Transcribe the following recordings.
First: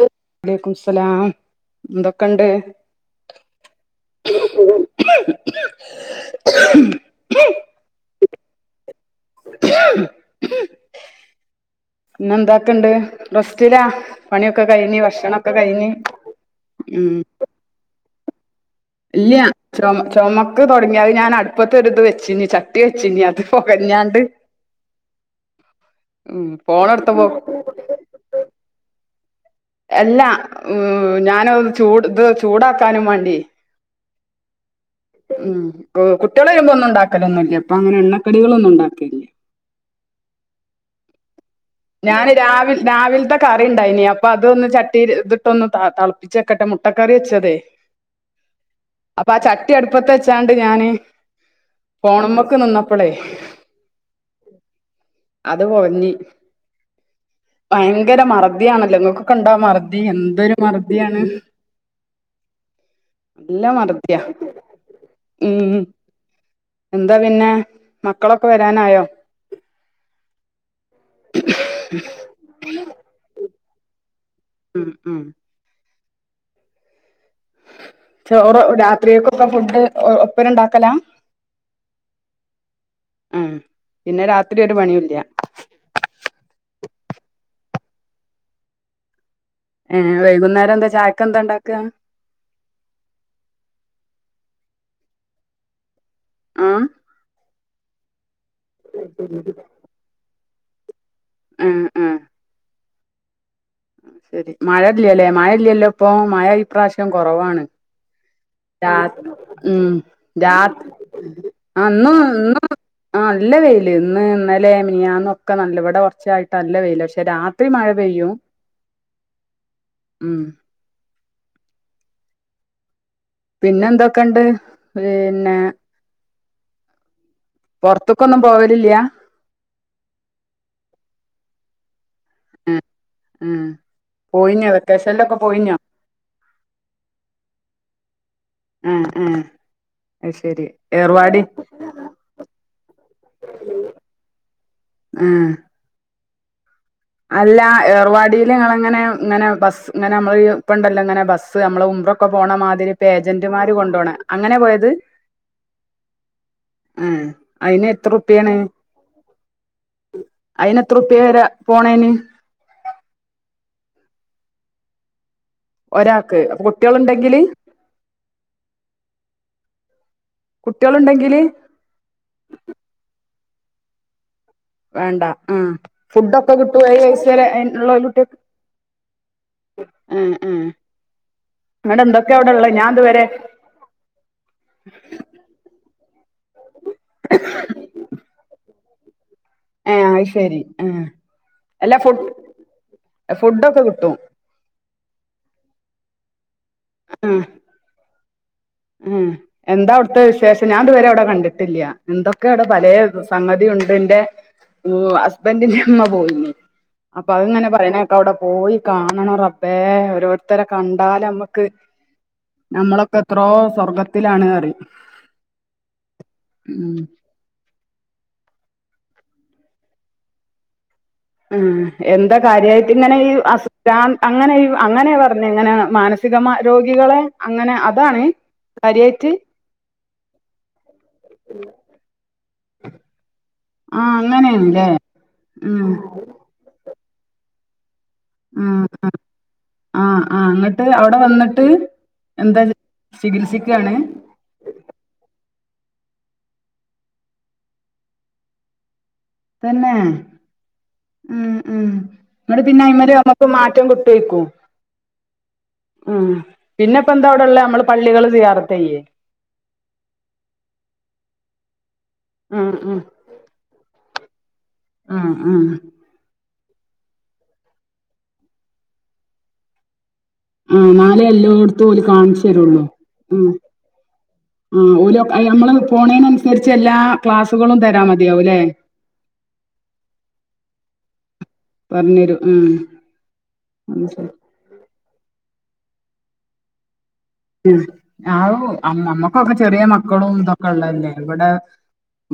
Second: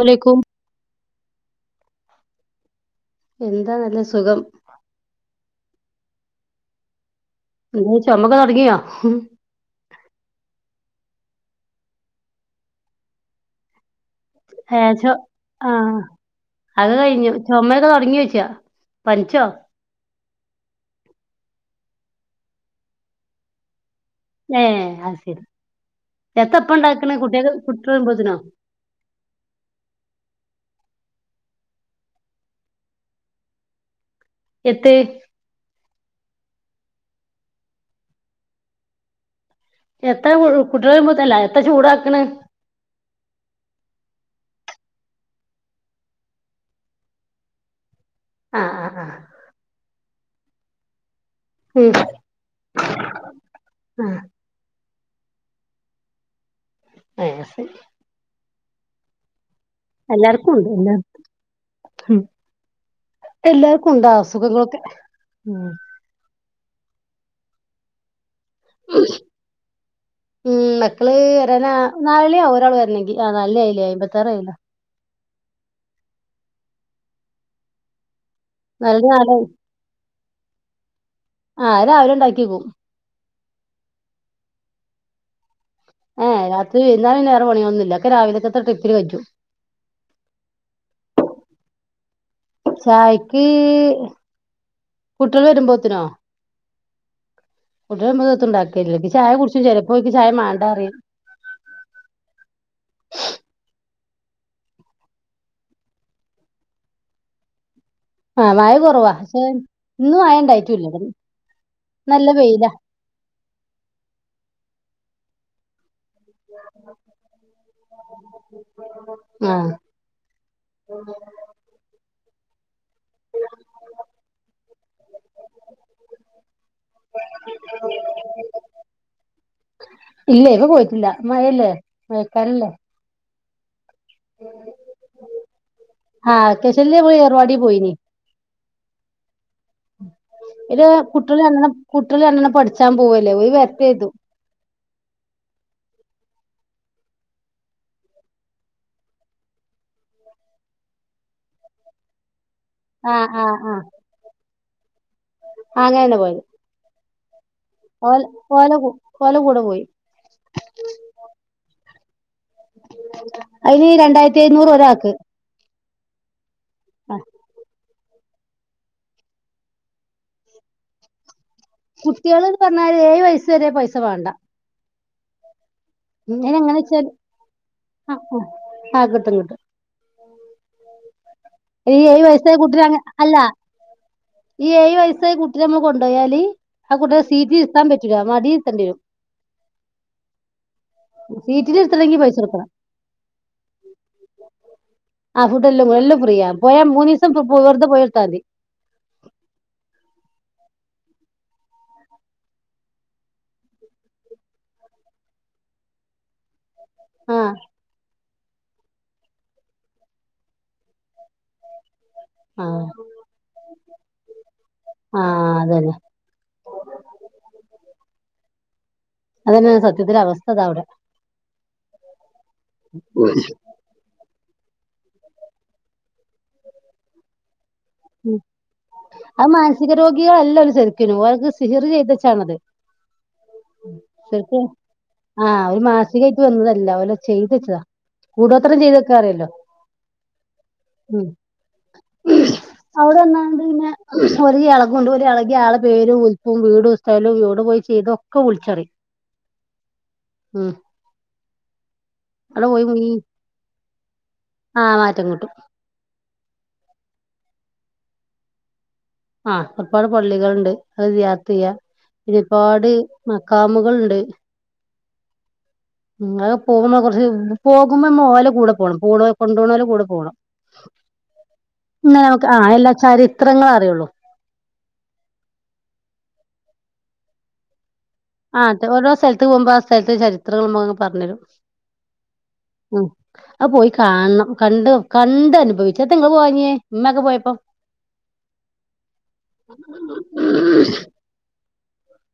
വലൈക്കും വലൈക്കമുസ്സെലാം എന്തൊക്കെണ്ട് എന്താ നല്ല സുഖം. ഉം മ്മ് ചുമയൊക്കെ തുടങ്ങിയോ. ഹും പിന്നെ എന്തൊക്ക ഇണ്ട് റസ്റ്റിലാ. ഏ ചൊ ആഹ് അത് ഉം കഴിഞ്ഞു ചുമയൊക്കെ തുടങ്ങി വെച്ചു [inaudible] ഇല്ല ചുമ ചുമ അ തുടങ്ങി അത് ഞാൻ അടുപ്പത്തെ ഒരു ഇത് വെച്ചിനി ചട്ടി വെച്ചിനി അത് പൊകഞാൻ ഏഹ് അത് സരി. ഉം എത്തപ്പണ്ടാക്ണ ഫോണെടുത്തപ്പോ കുട്ടിയേക്ക് കുട്ടിയെൾ വരുംമ്പോത്തിനോ? എല്ലാ. ഉം ഞാനൊ ചൂട് ഇത് ചൂടാക്കാനും വാണ്ട്യേ എത്ത് ഉം ഗു കുട്ടിയേള് വരുമ്പോ ഒന്നും ഉണ്ടാക്കലൊന്നുല്ല്യ. ഇപ്പങ്ങനെ എണ്ണക്കടികളൊന്നും ഉണ്ടാക്കൽല്ല. എത്ത കു കുട്ട്യേള് വരുമ്പോത്ത് അല്ല ഞാന് രാവ് രാവിലത്തെ കറിണ്ടായി നി പ്പ അതൊന്ന് ചട്ടി ല് ഇതിട്ടൊന്ന് ത തളപ്പിച്ചക്കട്ടെ മുട്ടക്കറി വെച്ചതേ. ആഹ് ആഹ് ആഹ് അപ്പാ ചട്ടി അടുപ്പത്തെ ച്ചാണ്ട് ഞാന് ഉം ഫോണ് മ്മക്ക് നിന്നപ്പളേ ആഹ് അത് പൊകഞ്ഞി അത് ശരി ഭയങ്കര മറ തിയാണല്ലോ ഇങ്ങക്കൊക്ക ണ്ടോ മറതി എല്ലാർക്കും എന്തൊരു ഉണ്ട് എല്ലാർക്കും മറദിയാണ് നല്ല എല്ലാർക്കും ഉണ്ടാ മറതിയാ അസുഖങ്ങളൊക്കെ ഉം എന്താ പിന്നെ. മ ക്കളൊക്കെ വരാനായോ? ഉം മക്കള് വരാനാ നാലെണ്യാവും ഒരാൾ വരണെങ്കി ആ നാലണ്യിയായി. ഉം ഉം ചോറ് നാലണി നാലായി രാത്രിയെക്കൊക്ക ഫുഡ് ഒപ്പന്ന ഇണ്ടാക്കല ആ അത് രാവിലെ ഉണ്ടാക്കിയേക്കും ഉം പിന്നെ രാത്രി ഒരു പണിയുല്ല. ഏ ഏഹ് രാത്രി വൈന്നാര പിന്നെ വേറെ പണിളൊന്നുല്ല ഒക്കെ രാവിലേക്കെത്തെ ട്രിപ്പില് കജ്ജും. ഏഹ് വൈകുന്നേരം എന്താ ചായക്ക് എന്താ ഇണ്ടാക്ക്? ചായ്ക്ക് കുട്ടിള് വരുമ്പോത്തിനോ? ആഹ് കുട്ടിള് വരുമ്പോ എത്തു ഇണ്ടാക്കൽല്ല ഓൽക്ക് ചായ കുടിച്ചു ചെലേപ്പ ഓൽക്ക് ചായ മാ ണ്ടറിയിൻ ഉം ഉം ശെരി മഴ ഇല്ലല്ലേ മഴ ഇല്ലല്ലോ ഇപ്പം. മഴ ഈപ്രാവശ്യം കൊറവാണ്. ആഹ് മഴ രാ കുറവാ പക്ഷെ ഉം ഇന്ന് മഴ രാത് ഇണ്ടായിട്ടുല്ല ആ ഇന്നു നല്ല ഇന്നു വെയിലാ ആ നല്ല വെയിലെ ഇന്ന്, ഇന്നലെ, മി നിയാന ഒക്കെ നല്ലവിടെ ഉച്ചായിട്ട് അല്ല പെയ്യല്ല പക്ഷെ രാത്രി മഴ പെയ്യും ആഹ് ഉം പിന്നെ എന്തൊക്ക ഇണ്ട് പിന്നെ പുൊറത്തക്കൊ ഒന്നും പോവലില്ലയാ വേക്കല്ലേ ആഹ ആഹ കശല് ഏർവാടി പോയിന് ആ ആ അത് ശരി ഇ ഏർവാടി കുട്ടികള കുട്ടികള എണണം പഠിച്ചാൻ പോവല്ലേ വരത്ത ചെയതു ആ അല്ല ഏർവാടിൽ ഇങ്ങനെ ഇങ്ങനെ ബസ് ഇങ്ങനെ നമ്മള് ഇപ്പ ഉണ്ടല്ലോ ഇങ്ങനെ ബസ് നമ്മള ഉ പോണ മാതിരിപ്പ ഏജന്റുമാര് കൊണ്ട പോണം അങ്ങനെ പോയ അത് ആ അങ്ങനെ തന്നെ പോയത് ആ അയിന് എത്ര ഓല റുപ്യാണ് കോഓല കോല കൂടെ പോയി പോണ നി അതിന് രണ്ടായിരത്തി അഞ്ഞൂറ് ഒരാ ആക്ക് ഒരാക്ക് അപ്പൊ കുട്ടികളുണ്ടെങ്കില് കുട്ടികളുണ്ടെങ്കില് ചെറിയ പൈസ വേണ്ട വേണ്ട ഉം ഫുഡ ഒക്കെ ഇങ്ങനെ എങ്ങനെ കിട്ടും ഏ വെച്ചാൽ വയസ്സ ആ വരെള്ളകുട്ടിയ ആ കിട്ടും ആ ഉ ഏ് വയസ്സായി കുട്ടരങ് അല്ല ഈ ഴ വയസ്സായി കുട്ടി നമ്മൾ കൊണ്ട് ടയാലി ആ കുട്ടിക സീറ്റ് ഇരുത്താൻ പറ്റുക മടിയിരുത്തണ്ടിരും ആ ശരി ആ സീറ്റിൽ എല്ലാ ഫു ഇരുത്തണെങ്കി പൈസ കൊടുക്കണം ഫുഡൊക്കെ കിട്ടും ആ ഫുഡ് എല്ലും എല്ലാം പ്രിയ പോയ മൂന്ന് ദിവസം വറുത പോയിട്ടത്താി ഉ എന്താ അവിടുത്തെ വിശേഷം ഞാൻതുവരെ അവിടെ കണ്ടിട്ടില്ല എന്തൊക്കെ അവിടെ പല സംഗതി ഉണ്ട് എന്റെ ഹസ്ബൻറിിന്റെ അമ്മ പോയിന് അപ്പൊ ആ അത്ങ്ങനെ പറയണകേട്ടവടെ പോയി കാണണം റബ്ബേ, ഓരോരുത്തരെ കണ്ടാലെ മ്മക്ക് ആ ഇപ്പോ സ്വർഗ്ഗത്തിലാണ് കറി. ആ അതന്നെ ഉം [inaudible] അതെന്നെണ് സത്യത്തിൽ അവസ്ഥതാ അയുടെ ഉം എന്താ കാര്യായിട്ട് ഇങ്ങനെ ഈ അസു ഭ്രാ അങ്ങനെ ഇ അങ്ങനെ പർഞ്ഞെ ഇങ്ങനെ മാനസികമാ രോഗികളെ അങ്ങനെ അവ് അതാണ് കാര്യായിട്ട് ഗി അല്ല ഒര് ശരി ക്കിനും ഓൽക്ക് സിഹ്റ് ചെയ്തെച്ചതാൺ അത് ആ ശെരിക്കും അങ്ങനെയാണല്ലേ ആ ഓൽ ഉം മാൻസികായിട്ട് വന്നതല്ലാ ഓൽ ചെയ്തെച്ചതാ ഉം ഉം ആ ആ ഇന്നട്ട് അയുടെ വന്ന്ട്ട് എന്താ ചെ ഇവടെ വന്നാണ്ട് പിന്നെ ഒര് യാളെ കൊണ്ട് ഒര് യാ കി ആളെ പേരും ഉൽപ്പും വീടും സ്ഥലോം ഒയുടെ പോയി ചെയ്തൊക്കെ വുൾച്ച് പറിം തന്നേ ഉം ഉം ന്നട്ട് അവിടെ പിന്നെ പോയി മുഴി അയിമെൽ അമ്മക്ക് മാറ്റം കി കേക്കും ആഹ് മാറ്റം കിട്ടും ഉം പിന്നെ ഇപ്പ എന്താ അയുടെ ഇള്ളേ അമ്മൾ പള്ളികൾ സിയാറത്തെയ്യെ ആ ഒര്പാട് പള്ളികൾ ഇണ്ട് അയ് സിയാറത്ത് ചെയ്യാ ഉം ഒര്പാട് ഉം മഖാമുകൾ ഇണ്ട് ആ ആ ങ്ങൾ പോവുമ്പോ കൊർച്ച് പോകുമ്പോ അമ്മൾ ഓലെകൂടെ പോണം പോണോ കൊണ്ടോണോലെ കൂടെ പോണം ആ ഇന്നാലെ എല്ലോട്ത്തും ഓല് എന്നാ നമുക്ക് ആഹ് കാൺച്ചെരൊള്ളു എല്ലാ ഉം ചരിത്രങ്ങളും അറിയുള്ളൂ ആ ഓലൊക്കെ അയ് അമ്മൾ അഹ് പോണെന് അൻ അൻസെര്ച്ചെല്ലാ ക്ലാസുകളും തരാൻ മതി ആ തെ ഓരോ സ്ഥൽത്ത് പോവ്മ്പോ ആ സ്ഥൽത്തെ ചരിത്രങ്ങൾ പർണെരും ഉം അയ് പോയി അത് ശരി കാണം. കണ്ട് കണ്ട് അനുഭവിച്ചാ എത്താ ഇങ്ങൾ പോവാഞ്ഞെ ഏ ഞായു അമ് ഞമ്മക്കൊക്കെ ചെറിയ മക്കളും ഇതൊക്കെ ഇള്ളെയ് അല്ലേ ഇവടെ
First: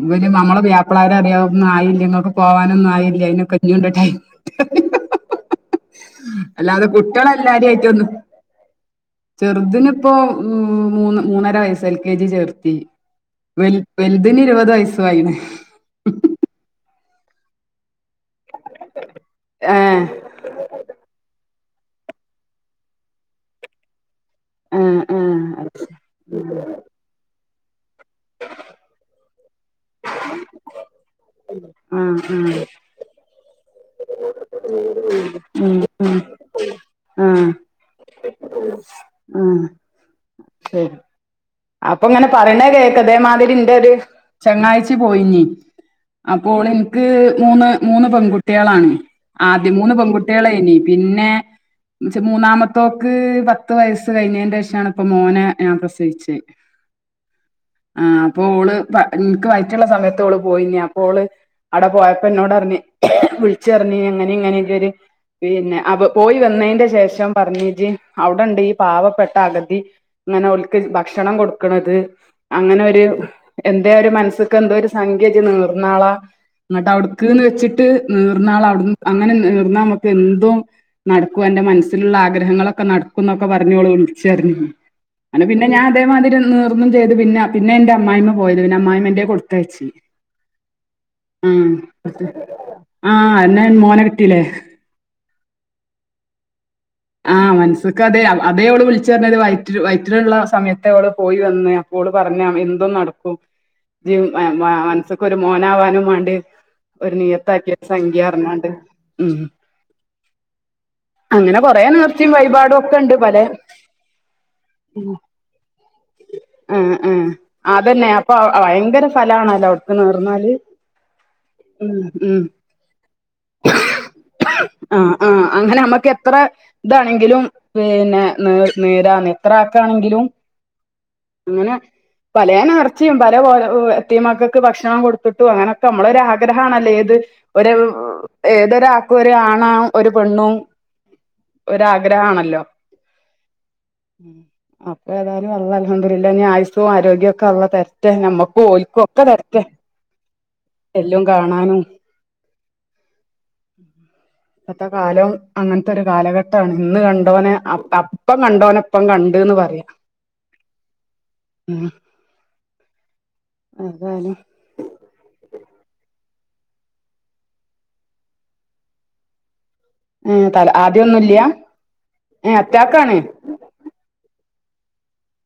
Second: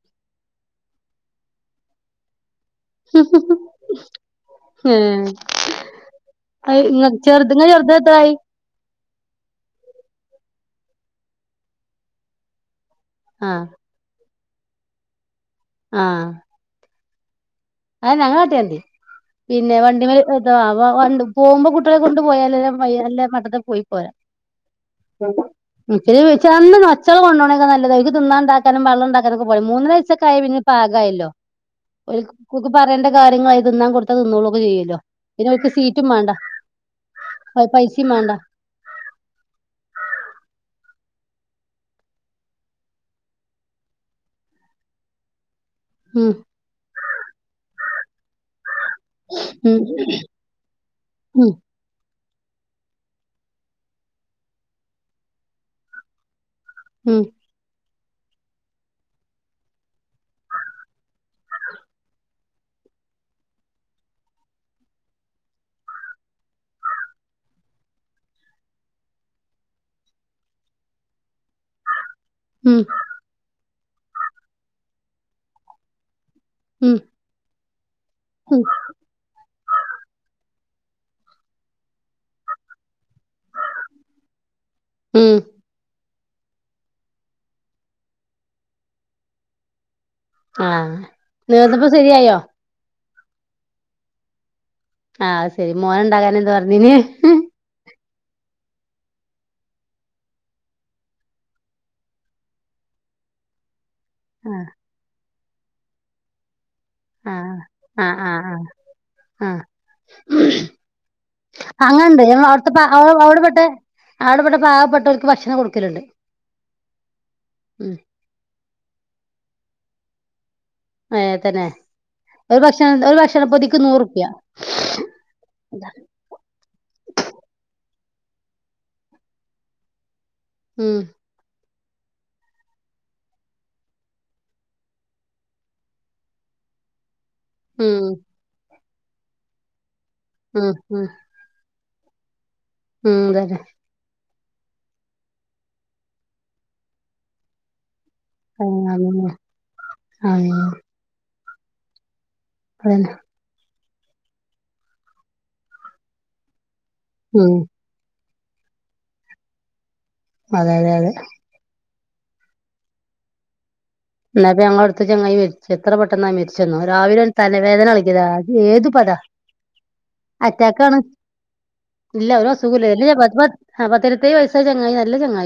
ന്നു വെച്ച് നമ്മളെ പുയാപ്പ്ള്ളാര് പറിയാവും ആയില്യ ഇങ്ങൾക്കൊ പോവാനൊന്നും ആയില്ല അയിനൊക്കെ ഇഞ്ഞും ഇണ്ട് ടൈമ് ഇണ്ട് ഏഹ് പറിം അത് അല്ലാതെ ഇങ്ങ കുട്ടെളെ ചെറുത് ഇങ്ങളെ എല്ലാരിം ചെറുത് ആയിട്ടൊന്നും എത്രായി ചെർതിൻ ഇപ്പോ മൂ മൂന്ന് മൂന്നര വയസ്സ് എൽ കെ ജി ചേർത്തി ആഹ് വെൽ വെൽ തിന് ഇരുപത് വയ്സ്സും ആയിണ് അയെന്നെ അങ്ങനെ കാട്ടിയാ മതി പിന്നെ ഏഹ് വണ്ടിമെൽ എത്താ വാ വണ്ടി പോവുമ്പോ കുട്ടാളെ കൊണ്ട് പോയാലല്ലെ പയ്യ അല്ലെ മട്ടത്ത് പോയി പോരാ ഏഹ് ഏഹ് [unintelligible] അത് ശ നല്ല നജ്തും തിന്നാൻ ഇണ്ടാക്കാനും വെള്ളം ഇണ്ടാക്കാ ചിലർക്ക് പതിമൂന്ന്‌ വയസ്സോക്കായ പിന്നെ പാകായല്ലോ. ഒരു ആഹ് ക്ക് പറയേണ്ട കാര്യങ്ങൾ അത് തിന്നാൻ കൊടുത്ത് ഇത്താ നിന്നോളൂക്കെ ചെയ്യല്ലോ പിന്നെ ഓക്ക് സീറ്റും വേണ്ട. ആം എനക് മേണ്ടാ ശരി അപ്പൊ ഇങ്ങനെ പറയേണ കേക്ക് അതേമാതിരി ഇന്റെ ഒരു ചെങ്ങാഴ്യിച്ചി പോയിഞ്ഞീ ഉം അപ്പോൾ ഓള് എനക്ക് മൂന്ന് മൂന്ന് പെൺകുട്ടിയാളാണ് ആണ്. ആദ്യ ഉം മൂന്ന് പെൺകുട്ടിയാള ഇനി പിന്നെ ഉം മൂന്നാമത്തോക്ക് പത്ത് വയസ്സ് കഴിഞ്ഞേന്റെ ശേഷാണ് ഇപ്പൊ മോനെ ഞാൻ പ്രസവിച് മ്മ് ആ അപ്പ ഓള് എനക്ക് വായിറ്റുള്ള സമയത്ത് ഓള് പോയിന്ന അപ്പോ ഓള് അടെ പോയപ്പോ എന്നോടറിഞ്ഞ് വിളിച്ചറഞ്ഞ്‌ അങ്ങനെ ഇങ്ങനെ ഇത് ഒരു പിന്നെ അവ പോയി വന്നതിന്റെ ശേഷം പറഞ്ഞജ് അവിടെണ്ട് ഈ പാവപ്പെട്ട അഗതി ഇങ്ങനെ അവക്ക് ഓൾക്ക് ഭക്ഷണം കൊടുക്കണത് ഉം അങ്ങനെ ഒരു എന്താ ഒരു മനസ്സക്ക് എന്തോ ഒരു സംഖ്യ ജ് നീർന്നാളാ എന്നിട്ട് ഉം അവിടുക്ക്ന്ന് വെച്ചിട്ട് ട്ട് ഉം നീർന്നാള അവിടു അങ്ങനെ നീർന്നാ നമക്ക് എന്തോ നടക്കും അന്റെ മനസ്സിലുള്ള ആഗ്രഹങ്ങളൊക്കെ നടക്ക നൊക്കെ പറഞ്ഞോളു ഒച്ചതെരിഞ്. ഉം അനെ പിന്നെ ഞാൻ അതേമാതിരി നീർന്നും ചെയ്ത് പിന്നെ പിന്നെ എന്റെ അമ്മായിമ്മ പോയത് പിന്നെ അമ്മായിമ്മ എന്റെ കൊടുത്തയച്ചു ആഹ നെർന്നപ്പോ ശരിയായോ? ങാ എന്നാ മോനെ കെട്ടീല്ലേ. അത് ശെരി മോന ഉണ്ടകാന എന്തു പറഞ്ഞെ നിന്നെ ആഹ് മനസ്സക്ക് അതെ. അതെ ഓള് വിളിച്ചു പറഞ്ഞത് വയറ്റി വയറ്റിലള്ള സമയത്ത് പോയി വന്ന അപ്പോടള് പറഞ്ഞെ എന്തും നടക്കും. [unintelligible] ഒരു മോനാവാനും വേണ്ടി ഒരു ആഹ് നിയത്താക്കിയ ആഹ് സംഖ്യാ ആഹ് ആഹ് അറഞോണ്ട്. എം ആഹ് അങ്ങനെ പറഞ്ഞു വേണേ അങ്ങണ്ട് ഒത്തിയി അവിടുത്തെ വായ്പാടൊക്കെണ്ട്ബടെ. അവിടെപ്പെട്ട അവിടെപ്പെട്ട പാവപ്പെട്ടവർക്ക് ഭക്ഷണം കൊടുക്കലുണ്ട് മ്മ് മ്മ് ആ ഉം അതന്നെ അപ്പൊ ഭയങ്കര ഫലാ ണല്ലോ അവിടു നേർന്നാല് ഏ തന്നെ ഉം ഉം ഒരു ഭക്ഷണ ഒരു ഭക്ഷണപ്പൊതിക്ക് നൂറുപ്യ ആഹ് ആഹ് അങ്ങനെ നമ്മക്ക് എത്ര ഇതാണെങ്കിലും പിന്നെ നേ നേരാ നത്ര ആക്കാണെങ്കിലും ഉം അങ്ങനെ പല നേർച്ചയും പല പോലെ എത്തിയ മക്കൾക്ക് ഭക്ഷണം കൊടുത്തിട്ടു അങ്ങനെൊക്കെ നമ്മളൊ ആഗ്രഹണല്ലേ ത് ഒരു ഉം ഏതൊരു ഒ ഒരുരാണാവ ഒരു പെണ്ണു ഉം ഉം ഒരാഗ്രഹ ആണല്ലോ ഉം അതല്ലെ ഉ അൊ ഏതായാലും ഉള്ള അലഹംുില്ല ഇനി ആയുസവും ആരോഗ്യവും ഒക്കെ ഉള്ള തര മറ്റ നമ്മക്ക് ഓൽക്ക ഒക്കെ തരട്ടെ എല്ലാം കാണാനോ പറന്ന ഇപ്പത്തെ കാലവും അങ്ങനത്തെ ഒരു കാലഘട്ടം ത ഇന്ന് കണ്ടവന ഉം ഇപ്പം കണ്ടോനപ്പം കണ്ടുന്ന് പറയാ അതെ അതെ അതെ ആഹ എന്ന ഞങ്ങ അടുത്ത് ചങ്ങായി വെ ചിത്ര പെട്ടെന്നാ മരിച്ചെന്നു രാവിലെ തന്ന വേദന കളിക്കിയതാ അത് ഏതു പദാ ഏ തല അറ്റാക്ക ആാണ് ആദ്യൊന്നുംല്ല ഇല്ല ഒരു ഏ അസുഖ ഇല്ല അറ്റാക്കാണ് പത്തിരത്തേ വയ െങ്ങ ചങ്ങ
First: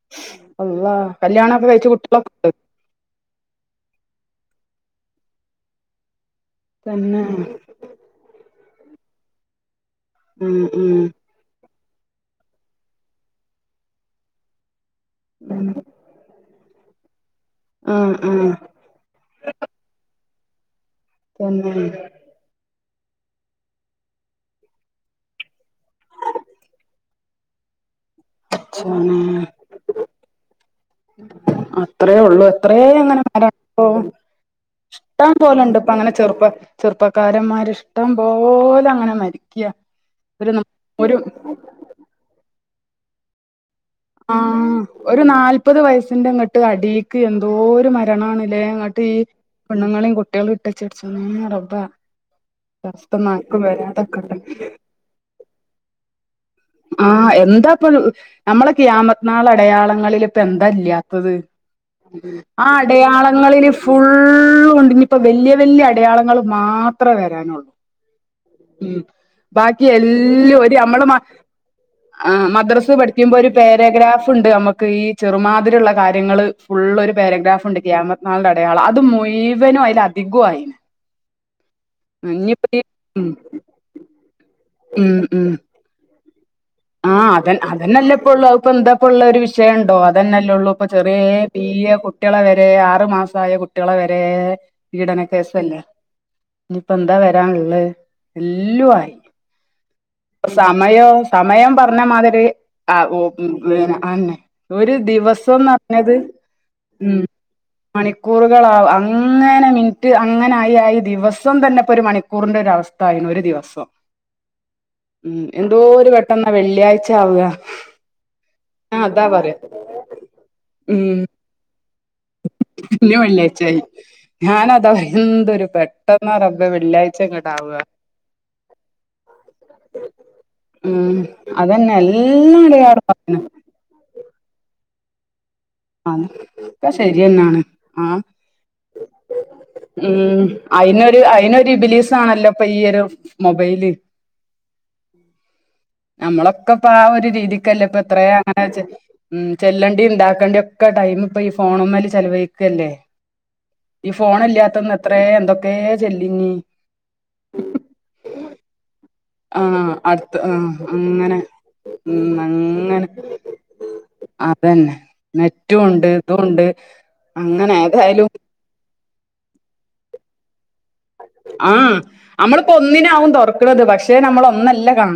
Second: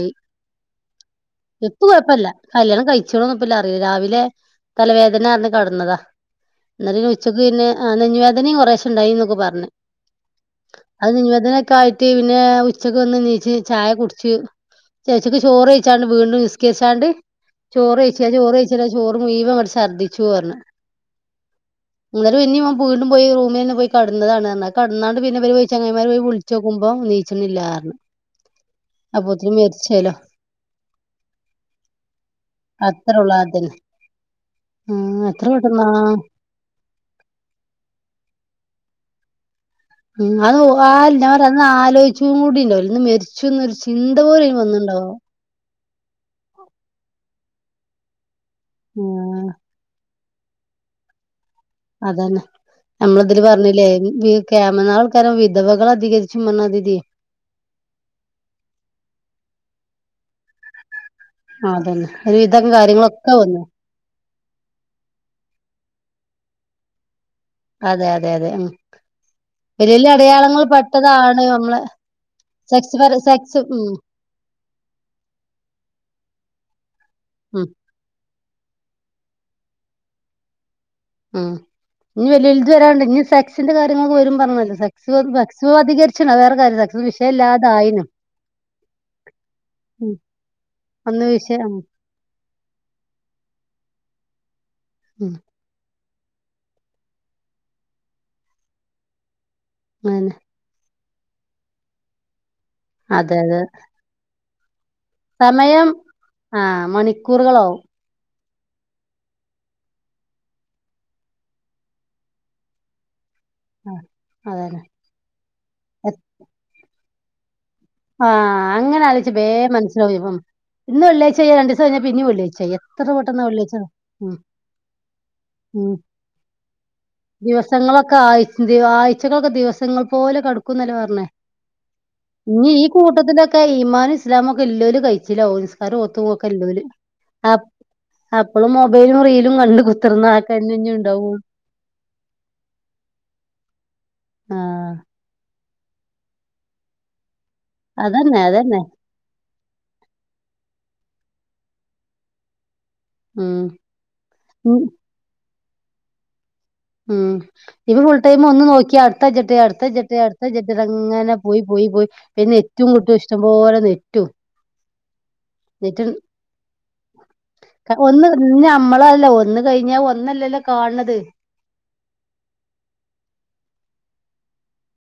അള്ളാ കല്യാണൊക്കെ എ കഴിച്ച കൊഴ കുട്ടികളൊക്കെണ്ട് കണം കഴിച്ച രാവിലെ തലവേദന ആന്ന് കടന്നതാ എന്ന തന്നെ ഉച്ചക്ക് പിന്നെ നെഞ്ഞുവേദനയും കുറ ണ്ടായി എന്നൊക്കെ പറഞ്ഞഞ് ഉം ഉം ായിട്ട് പിന്നെ ഉച്ചക്ക് ഒന്ന് നീച്ച് ചായ കുടിച്ച്ു ചേച്ചിക്ക് ചോറ്ഴച്ചാണ്ട് വീണ്ടും കേശാി ആ ചോറ് ആ ചോറയ്ച്ച ചോറ് മുഴുവൻ ഇങ്ങട്ട് ഛർദിച്ചു [unintelligible] തന്നെ വീണ്ടും പോയി റൂമിലെന്നെ പോയി കെടന്നതാണ്ർഞ്ഞ്. കെട്ന്നാണ്ട് പിന്നെ പോയ് ചെങ്ങായ്മാര് പോയ് വിളിച്ച് നോക്കുമ്പോ നീച്ച്ണില്ലാർഞ്ഞു. പടച്ചോനെ അത്രേ ഉള്ളു കുറെ അത്രേ ഉള്ളൂ അങ്ങനണ്ട് അതന്നെ പ്പോ ആഹ് ഇഷ്ടം എത്ര പോലെുണ്ട് ഇപ്പ പെട്ടെന്നാ അങ്ങനെ ചെറുപ്പ ചെറുപ്പക്കാരന്മാര് ഇഷ്ടം പോലെ അങ്ങനെ മരിക്യ ഉം ആ ഒന്ന് അലോയ്ച്ചൂടി ണ്ടാവൂല ഓൽ ന്ന് മർച്ചും ന്നൊരു ചി ആ ഒരു നാൽ മുപ്പത് വയസ്സിൻ്റെ ഇങ്ങട്ട് അടീക്ക് എന്തോരു മരണമാണ് ലേ ങ്ങട്ട് ഈ ആഹ് പെണ്ണുങ്ങളിം കുട്ട്യാളിം [unintelligible] അതന്നെ നമ്മള തില് പറഞ്ഞില്ലേ വരാതൊക്കട്ടെ കിയാമത് നാൾ അടുക്കാനാവുമ്പോ വിധവകൾ അധികരി ആ എന്താപ്പ നമ്മള കിയാമത്തിനാൾ അടയാളങ്ങളിൽ. ഇപ്പൊ എന്തല്ല്യാ ത്തത്. അതന്നെ ഒരുവിധം ആ കാര്യങ്ങളൊക്കെ വന്നു അടയാളങ്ങളില് ഫുള്ളുണ്ട്. ഞിപ്പോ വല്ല്യ വല്ല്യ ടയാളങ്ങൾ മാത്രേ വരാനുള്ളൂ അതെ അതെ അതെ. ഉം ബാക്കി വലിയ വലിയ എല്ലും അടയാളങ്ങൾ ഇത് നമ്മളെ മ. പെട്ടതാണ് നമ്മളെ ആ മ മദർസ് സെക്സ് പര പഠിക്കുമ്പോ ഒരു സെക്സ് ഉം പാരഗ്രാഫ് ണ്ട് നമ്മക്ക് ഈ ചെറുമാതിരിള്ള കാര്യങ്ങള് ഫുള്ള് ഒരു ഉം പാരഗ്രാഫ് ണ്ട് കിയാമത്ത് നാളുടെ അടയാളം അത് മുഴുവനും അയ്ല് അധികു ആയി. ഉം ഇനി വല്യ വൽത് വരാണ്ട് ഇനി ഉം സെക്സിന്റെ കാര്ങ്ങൾ വും പറഞ്ഞ ഉം ഉം സെക്സും അധികരി ച്ച് ആഹ് അത അതന്നെല്ലെ ഇപ്പൊള്ളു. അത്പ്പോ എന്താപ്പൊള്ളെ ഒരു വിഷയ ണ്ടോ. ഉം അതന്നല്ലേ ള്ളു പ്പോ ചെറിയ അന്ന് വിഷയം ഉം പീയ കുട്ട്യാളെ വരെ ആറു മാസായ കുട്ടികളെ വരെ പീഡന ഉം കേസല്ലേ ഇനിപ്പോ എന്താ വരാൻള്ള എല്ലു ആയി. അതന്നെ സമയോ സമയം പറഞ്ഞ മാതിരി ആ ഓ അതെ അതെ ആന ഒരു ദിവസംന്ന് സമയം പറഞ്ഞത് ആഹ് ഉ മണിക്കൂറുകളാവും മണി കൂറുകളൾാവും അങ്ങനെ മിനിറ്റ് അങ്ങനെആയിആയി ദിവസം തന്നെ ഇപ്പൊ ഒരു മണിക്കൂറിന്റെ ഒര അവസ്ഥ ആയിരുന്നു ഒരു ദിവസം അതന്നെ ഉ എന്തോ ഒരു വെള്ളിയാഴ്ച ആവുക ആഹ ആ അങ്ങനെ അതാ ആലോചച്ച ബേ പറയാ മനസ്സിലാവ ഇപ്പം ഇന്ന് ഉം വെള്ളിയാഴ്ച്യ രണ്ട ദിവസം കഴിഞ്ഞ പിന്നീ വെള്ളിയാഴ്ച എത്ര പിന്നെ പെട്ടെന്ന വെള്ളിയാഴ്ചയായി വെള്ളാഴ് ഉ ഞാനതാ എന്തൊരു ഉ പെട്ടെന്നാ റബ്ബേ വെള്ളിയാഴ്ച ഇങ്ങട്ടാവുക ദിവസങ്ങളൊക്കെ ആയി ആഴ്ചകളൊക്കെ ദിവസങ്ങൾ പോലെ കടുക്കുന്ന ഉം അതന്നെ എല്ലാം ഈ കൂട്ടത്തിലൊക്കെ ഈമാൻ ഇസ്ലാമൊക്കെ ഇല്ല ഇല്ല കഴിച്ചില്ല അ അ ശരിന്നാണ് ആഹ അപ്പളും മൊബൈലും റീലും കണ്ട് ഉ കുത്തിർന്ന ആക്കന്നെ ഇഞ്ഞി അയിനൊരു ഇണ്ടാവൊള്ളൂ അയിനൊരു ഇബിലീസ് ആണല്ലോ ഇപ്പൊ ഈയ ഒരു മൊബൈല് ആഹ് ഉം നമ്മളൊക്കെ ഇപ്പ ആ ഒരു രീതി ല്ല ഇപ്പ എത്രയെ അതന്നെ അതന്നെ ഉ ചെല്ലണ്ടി ഇണ്ടാക്കേണ്ടി ഒക്കെ ടൈം ഇപ്പൊ ഈ ഫോണമേൽ ചില വഴിക്കുകല്ലേ ഉം ഈ ഫോൺ ഇല്ലാത്ത ഒന്ന് എത്ര എന്തൊ തെ ജല്ലിനി ഉം ഇപ്പ ഫുൾ ടൈം ഒന്ന് നോക്കിയാ അടുത്ത ചെട്ടി അടുത്ത ആഹ് ചെട്ടി അടുത്ത് അടുത്ത ചെട്ടി ആഹ് അങ്ങനെ പോയി പോയി പോയി ഉം പിന്നെറ്റവും അങ്ങനെ കിട്ടും ഇഷ്ടംപോലെ നെറ്റും നെറ്റു നെറ്റ് ഉണ്ട് ഇതുണ്ട് അങ്ങനെ ഏതായാലും അല്ല ഒന്ന് കഴിഞ്ഞാൽ ഒന്നല്ലല്ലോ കാൺണത്. ആ നമ്മളിപ്പോ ഒന്നിനാവും തൊറക്കണത് പക്ഷേ നമ്മള് ഒന്നല്ല കാണന്ന്